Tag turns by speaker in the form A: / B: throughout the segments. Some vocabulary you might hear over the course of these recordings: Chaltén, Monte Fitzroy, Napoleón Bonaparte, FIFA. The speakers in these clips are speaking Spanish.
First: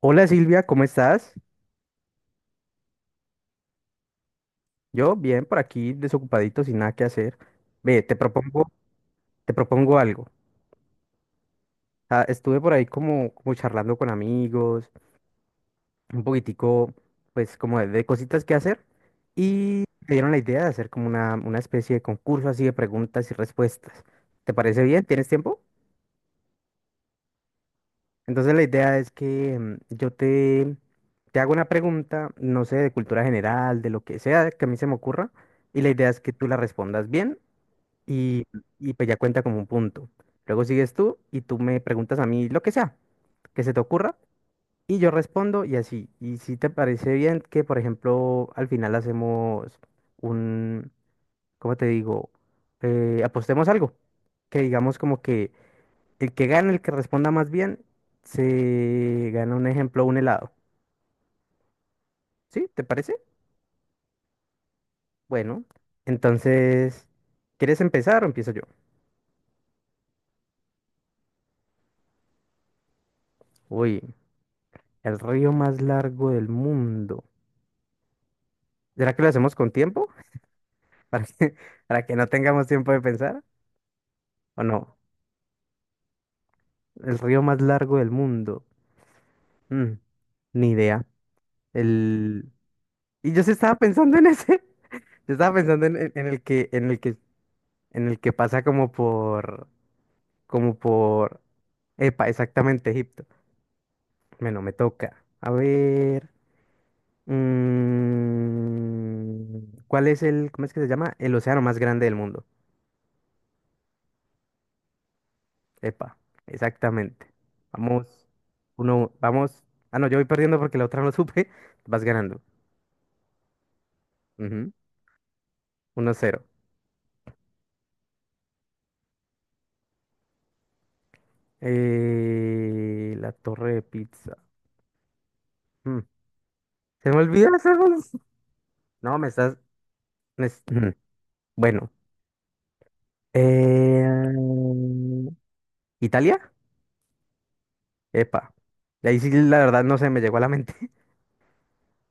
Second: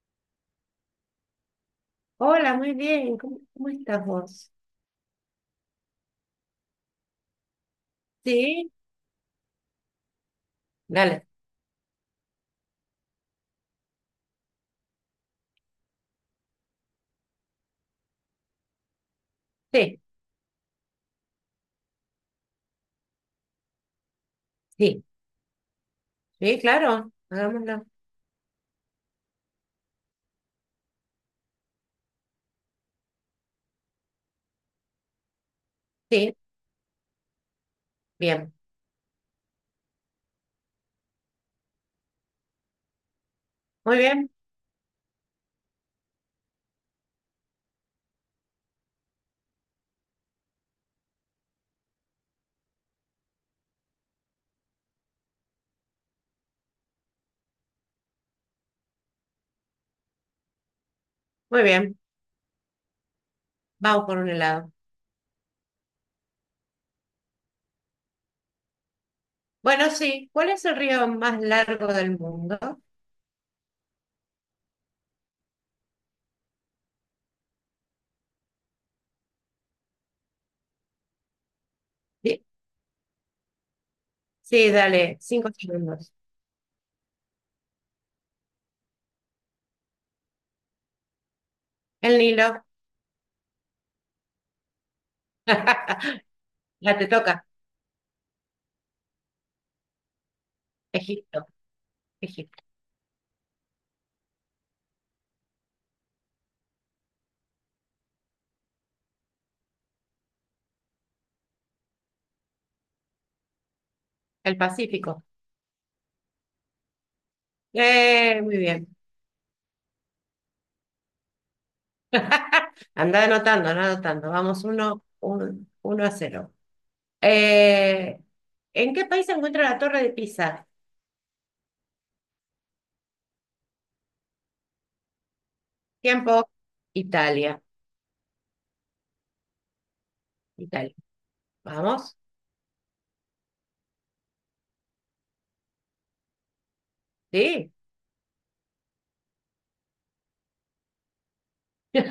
A: Hola Silvia, ¿cómo estás?
B: Hola, muy bien. ¿Cómo estás vos?
A: Yo bien, por aquí desocupadito, sin nada que hacer. Ve, te propongo,
B: Sí,
A: te propongo algo.
B: dale.
A: Estuve por ahí como charlando con amigos, un poquitico, pues como de cositas que hacer, y
B: Sí,
A: me dieron la idea de hacer como una especie de concurso así de preguntas y respuestas. ¿Te parece bien?
B: sí,
A: ¿Tienes tiempo?
B: sí, claro. Hagámoslo.
A: Entonces la idea es que te hago una pregunta, no sé, de cultura general, de lo que sea que a mí se me ocurra, y la idea es que
B: Sí,
A: tú la respondas bien y,
B: bien.
A: y pues ya cuenta como un punto. Luego sigues tú y tú me preguntas a mí lo que sea, que se te
B: Muy
A: ocurra,
B: bien,
A: y yo respondo y así. Y si te parece bien que, por ejemplo, al final hacemos un, ¿cómo te digo? Apostemos algo, que digamos como que el que gane, el que responda más bien, se gana un ejemplo, un helado.
B: muy bien.
A: ¿Sí? ¿Te parece?
B: Vamos por un helado.
A: Bueno, entonces, ¿quieres empezar o empiezo yo?
B: Bueno, sí. ¿Cuál es el río más largo del mundo?
A: Uy, el río más largo del mundo. ¿Será que lo hacemos con tiempo? ¿Para que, para que no
B: Sí,
A: tengamos tiempo de pensar? ¿O
B: sí,
A: no?
B: dale. 5 segundos.
A: El río más largo del mundo. Mm, ni idea.
B: El
A: El...
B: Nilo.
A: Y yo sí estaba pensando en ese. Yo estaba pensando
B: La te toca.
A: en el que pasa como por
B: Egipto,
A: epa,
B: Egipto.
A: exactamente Egipto. Bueno, me toca. A ver. mm, ¿Cuál es el, cómo es que se llama? El océano más grande del mundo.
B: El Pacífico.
A: Epa, exactamente. Vamos,
B: Muy bien.
A: uno, vamos. Ah, no, yo voy perdiendo porque la otra no supe. Vas ganando.
B: Anda anotando, anda anotando. Vamos,
A: Ujú,
B: uno, uno a
A: 1-0.
B: cero. Eh, ¿En qué país se encuentra la Torre de Pisa?
A: La torre de pizza. Mm,
B: Tiempo.
A: Se me olvidó
B: Italia.
A: hacer unos- No, me estás.
B: Italia.
A: Ujú, bueno.
B: Vamos.
A: Eh, ¿Italia?
B: Sí.
A: Epa. De ahí sí, la verdad, no se me llegó a la mente.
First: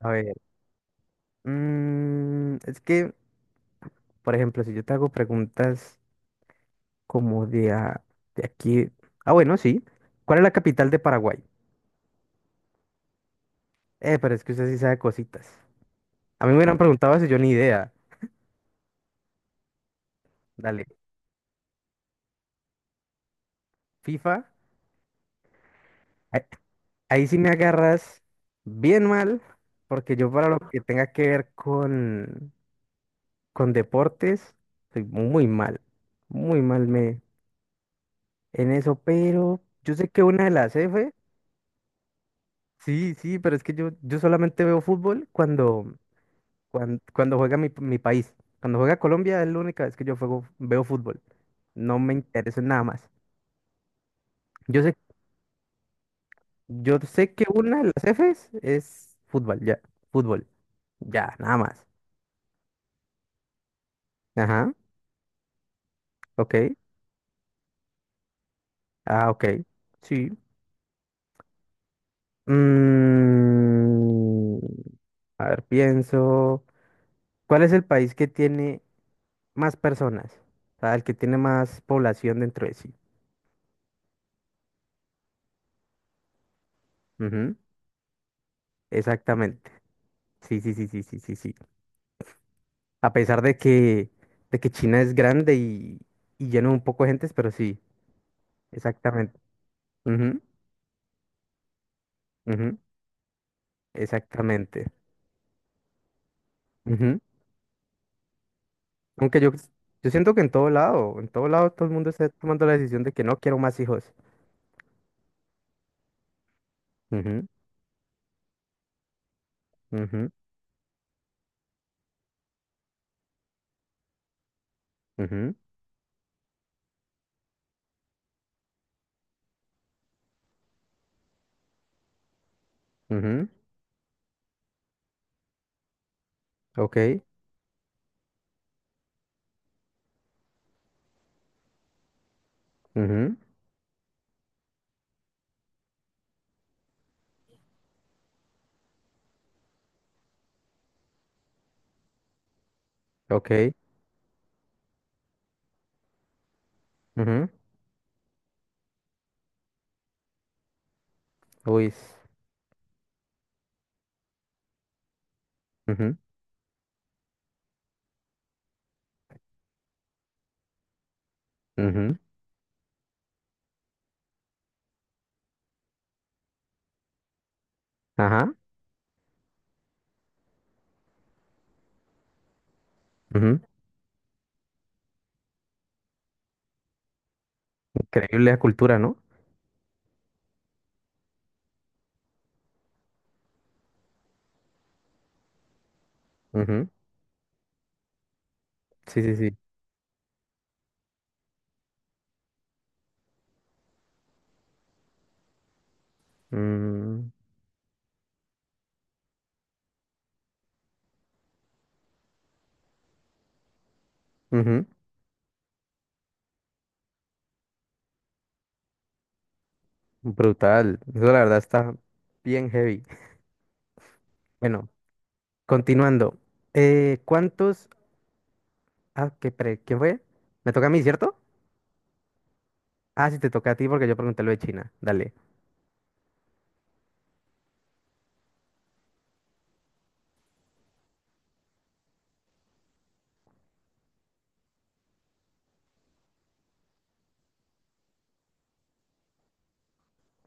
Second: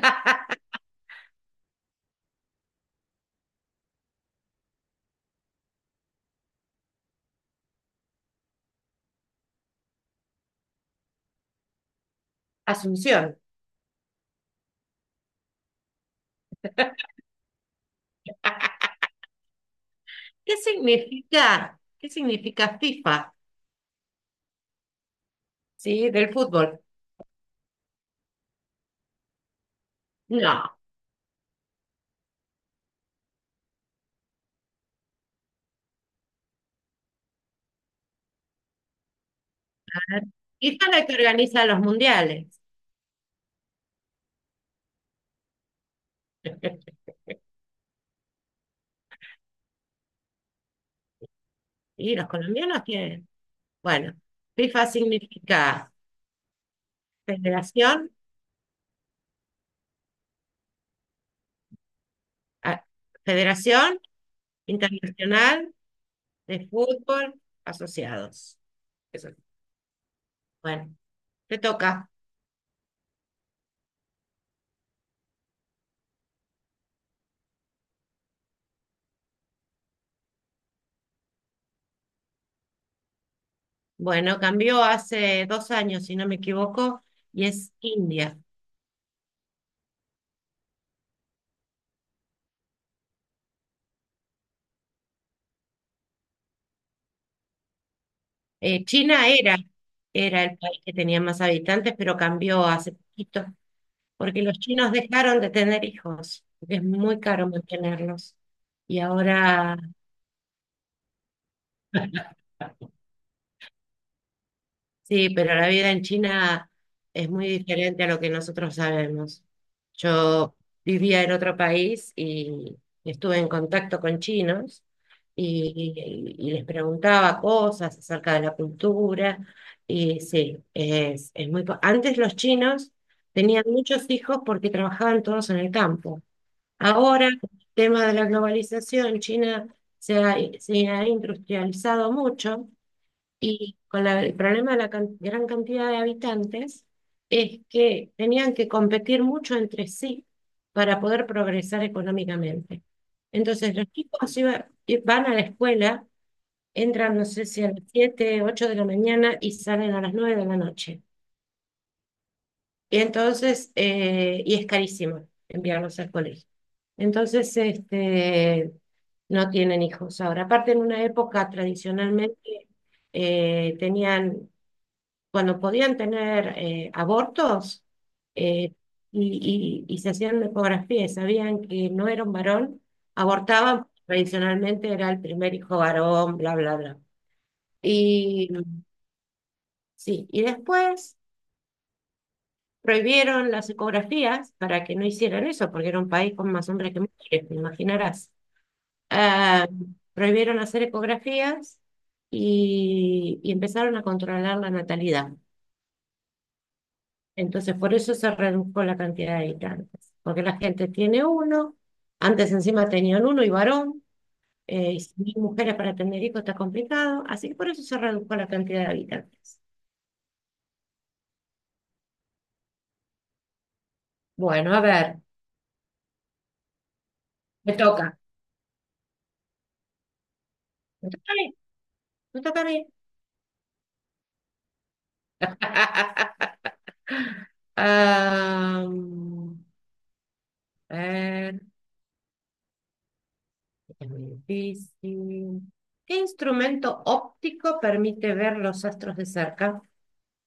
A: A ver. Es que, por ejemplo, si yo te hago preguntas. Como de, a- de aquí. Ah, bueno, sí. ¿Cuál es la capital de Paraguay?
B: Asunción.
A: Pero es que usted sí sabe cositas. A mí me hubieran preguntado eso, yo ni idea. Dale.
B: ¿Qué significa FIFA?
A: FIFA.
B: Sí, del
A: Ahí,
B: fútbol.
A: ahí sí me agarras bien mal, porque yo para lo
B: No.
A: que tenga que ver con deportes, soy muy mal. Muy mal me en eso, pero yo sé que una de las
B: FIFA es la
A: F.
B: que organiza los mundiales.
A: Sí, sí, pero es que yo solamente veo fútbol cuando Cuando, cuando juega mi país, cuando juega Colombia es la única vez que yo juego, veo fútbol. No me
B: Y los
A: interesa en nada
B: colombianos
A: más.
B: tienen. Bueno,
A: Yo
B: FIFA
A: sé,
B: significa
A: yo sé que una de las
B: Federación,
A: Fs es fútbol, ya. Fútbol, ya, nada más.
B: ah, Federación
A: Ajá,
B: Internacional
A: ok.
B: de Fútbol Asociados. Eso.
A: Ah, ok. Sí.
B: Bueno, te toca.
A: Mm, a ver, pienso. ¿Cuál es el país que tiene más personas? O sea, el que tiene más población dentro de sí.
B: Bueno, cambió hace 2 años, si no me equivoco, y
A: Ujú,
B: es India.
A: exactamente. Sí, sí, sí, sí, sí, sí, sí. A pesar de que China es grande y llena un poco de gentes, pero sí,
B: China
A: exactamente.
B: era,
A: Ujú,
B: era el país que tenía más habitantes, pero cambió
A: ujú,
B: hace poquito, porque los
A: exactamente.
B: chinos dejaron de tener hijos, porque es
A: Ujú.
B: muy caro mantenerlos. Y
A: Aunque yo,
B: ahora.
A: yo siento que en todo lado todo el mundo está tomando la decisión de que no quiero más hijos.
B: Sí, pero la vida en China es muy diferente a lo que nosotros sabemos.
A: Ujú, ujú,
B: Yo vivía en otro país y estuve en contacto con chinos
A: ujú,
B: y les preguntaba cosas acerca de la cultura. Y sí, es muy. Antes los chinos
A: ujú,
B: tenían muchos hijos porque trabajaban todos en el campo.
A: ok,
B: Ahora, con el tema de la globalización, China se ha industrializado mucho
A: ujú,
B: y con el problema de la gran cantidad de habitantes es que tenían que competir mucho entre sí para poder progresar económicamente.
A: ok,
B: Entonces, los chicos van a la escuela, entran, no sé
A: ujú,
B: si a las 7 8 de la mañana y salen a las 9 de la noche.
A: uy, s-
B: Y entonces, es carísimo enviarlos al
A: ujú,
B: colegio. Entonces, no tienen hijos ahora. Aparte, en una época
A: ujú,
B: tradicionalmente tenían cuando podían tener abortos
A: ajá,
B: eh, y se hacían una ecografía y sabían que no era un varón,
A: ujú.
B: abortaban, tradicionalmente era el primer hijo varón, bla, bla, bla. Y
A: Increíble la cultura, ¿no?
B: sí, y después prohibieron las ecografías para que no hicieran eso, porque era un país con más
A: Ujú,
B: hombres que mujeres, te imaginarás.
A: sí, sí, sí.
B: Ah, prohibieron hacer ecografías y empezaron a controlar la natalidad.
A: mm,
B: Entonces, por eso se redujo la cantidad de habitantes, porque la gente tiene uno, antes encima tenían uno y varón,
A: ujú,
B: y si hay mujeres para tener hijos está complicado, así que por eso se redujo la cantidad de habitantes.
A: brutal. Eso la verdad está bien heavy.
B: Bueno, a
A: Bueno,
B: ver,
A: continuando.
B: me
A: ¿Cuántos?
B: toca.
A: Ah, ¿qué, pre- ¿quién fue? Me toca a mí,
B: Me toca
A: ¿cierto?
B: a mí, me toca a mí.
A: Ah, sí, te toca a ti porque yo pregunté lo de China. Dale.
B: Am, a ver, es muy difícil. ¿Qué instrumento óptico permite ver los astros de cerca?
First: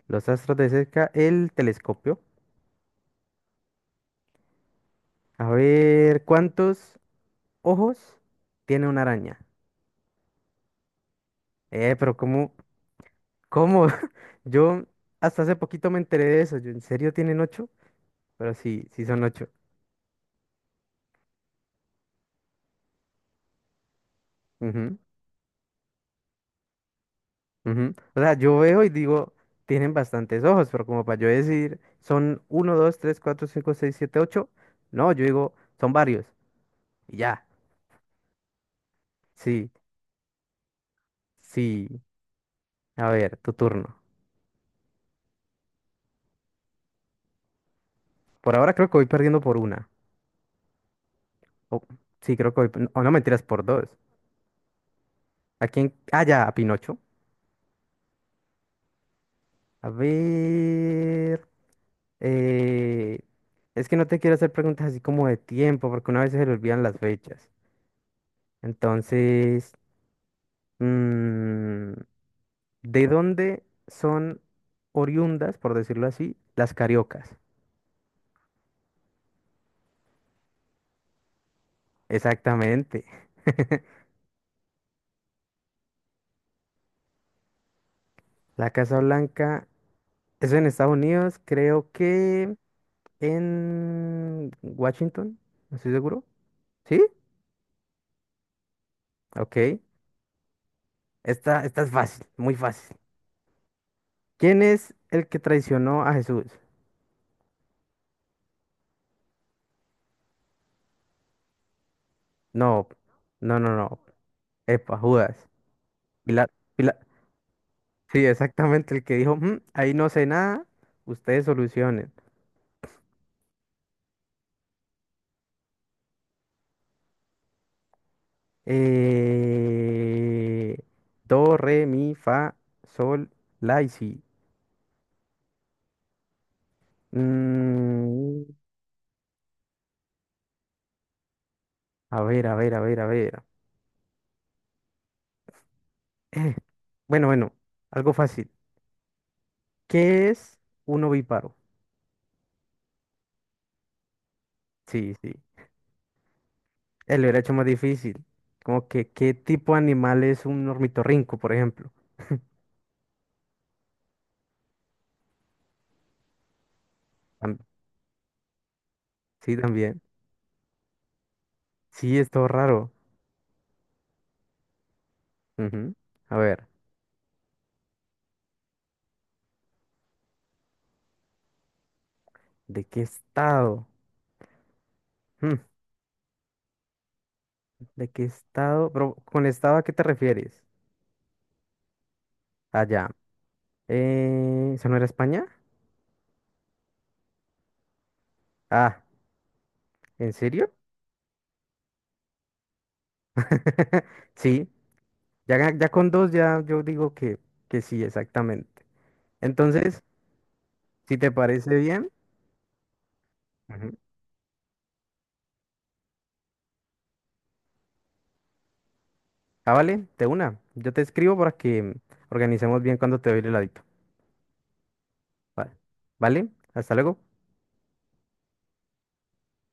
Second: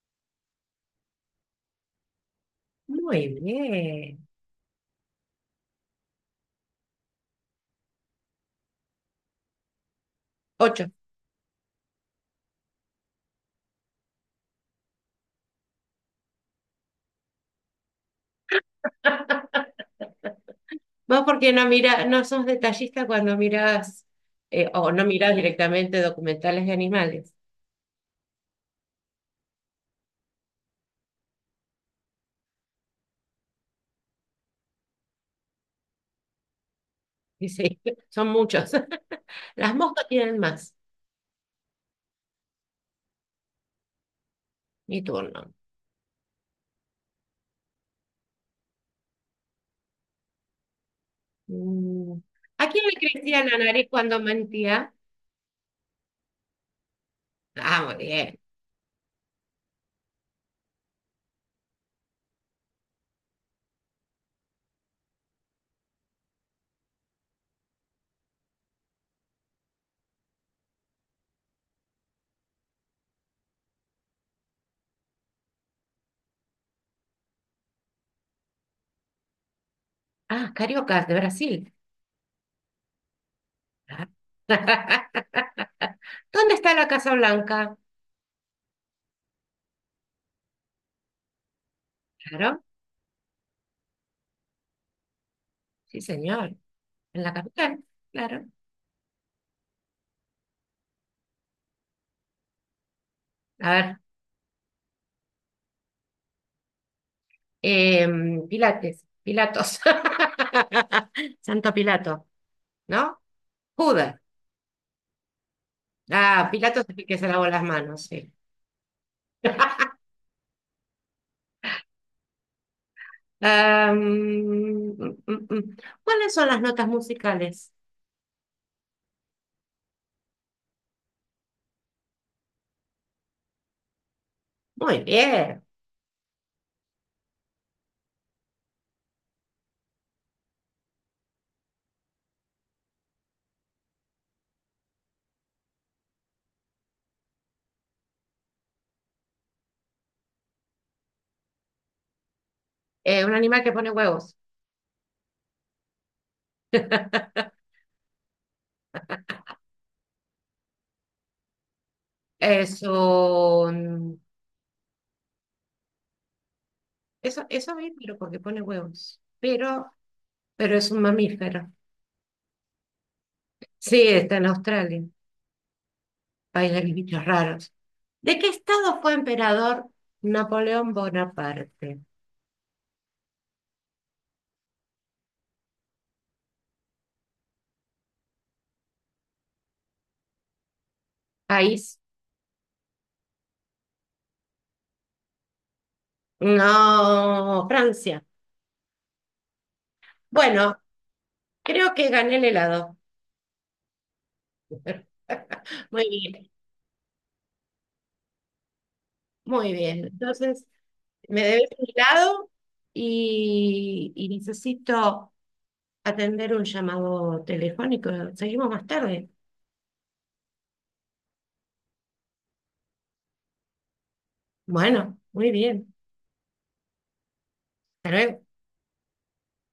A: Los astros de cerca, el telescopio.
B: Muy bien.
A: A ver, ¿cuántos ojos tiene una araña?
B: Ocho.
A: Pero ¿cómo? ¿Cómo? Yo hasta hace poquito me enteré de eso. Yo, ¿en serio tienen ocho? Pero sí, sí son ocho.
B: Vos porque no mira, no sos detallista cuando mirás, o
A: Ujú.
B: no mirás directamente documentales de animales.
A: Ujú. O sea, yo veo y digo, tienen bastantes ojos, pero como para yo decir, son uno, 2, 3, 4, 5, 6, 7, 8. No, yo digo, son varios. Y ya,
B: Y sí, son muchos.
A: sí,
B: Las moscas tienen más.
A: sí. A ver, tu turno.
B: Mi turno.
A: Por ahora creo que voy perdiendo por una. O-
B: Mm.
A: sí, creo que voy,
B: ¿A quién le
A: o no, mentiras,
B: crecía la
A: por dos.
B: nariz cuando mentía?
A: ¿A quién? Ah, ya, a Pinocho.
B: Ah, muy bien.
A: A ver. eh, es que no te quiero hacer preguntas así como de tiempo, porque una vez se le olvidan las fechas. Entonces... mm, ¿de dónde son oriundas, por decirlo así, las cariocas?
B: Ah, cariocas de Brasil.
A: Exactamente.
B: Ah. ¿Dónde está la Casa Blanca?
A: La Casa Blanca es en Estados Unidos, creo que
B: Claro,
A: en Washington, no estoy
B: sí,
A: seguro.
B: señor.
A: ¿Sí?
B: En la capital, claro.
A: Ok. Esta es fácil, muy fácil.
B: A ver,
A: ¿Quién es el que traicionó a Jesús?
B: Pilates, Pilatos. Santo Pilato.
A: No,
B: ¿No?
A: no.
B: Judas.
A: Epa, Judas. Pila,
B: Ah, Pilato es
A: pila.
B: el que se lavó las manos,
A: Sí,
B: sí.
A: exactamente el que dijo, "Mm, ahí no sé nada, ustedes solucionen.
B: Ah, mm, mm, mm. ¿Cuáles son las notas musicales?
A: Eh, do, re, mi, fa, sol, la y si.
B: Muy bien.
A: Mm, a ver, a ver, a ver, a ver. Eh, Bueno, bueno, algo fácil. ¿Qué es un ovíparo?
B: Un animal que pone huevos.
A: Sí, sí. Él lo hubiera hecho más difícil. Como que, ¿qué tipo de animal es un ornitorrinco, por ejemplo?
B: Eso, eso,
A: Tam-
B: eso bien, pero porque pone huevos.
A: sí,
B: Pero,
A: también.
B: pero es un mamífero.
A: Sí, es todo raro.
B: Sí, está en Australia,
A: Ujú. A ver,
B: país de los bichos raros. ¿De qué estado fue emperador Napoleón Bonaparte?
A: ¿de qué estado? Hmm, ¿de qué estado? Pero, ¿con estado a qué te refieres?
B: País.
A: Allá. ¿Esa no era España?
B: No, Francia.
A: Ah, ¿en serio?
B: Bueno, creo que gané el helado.
A: Sí, ya, ya
B: Muy
A: con dos
B: bien,
A: ya yo digo que sí, exactamente.
B: muy
A: Entonces,
B: bien. Entonces,
A: si te
B: me debes
A: parece
B: un
A: bien,
B: helado
A: ujú.
B: y necesito atender un llamado telefónico. Seguimos más tarde.
A: Ah, vale, de una. Yo te escribo para que organicemos bien cuando te doy el heladito.
B: Bueno, muy
A: Vale,
B: bien.
A: ¿vale? Hasta luego.
B: Hasta luego.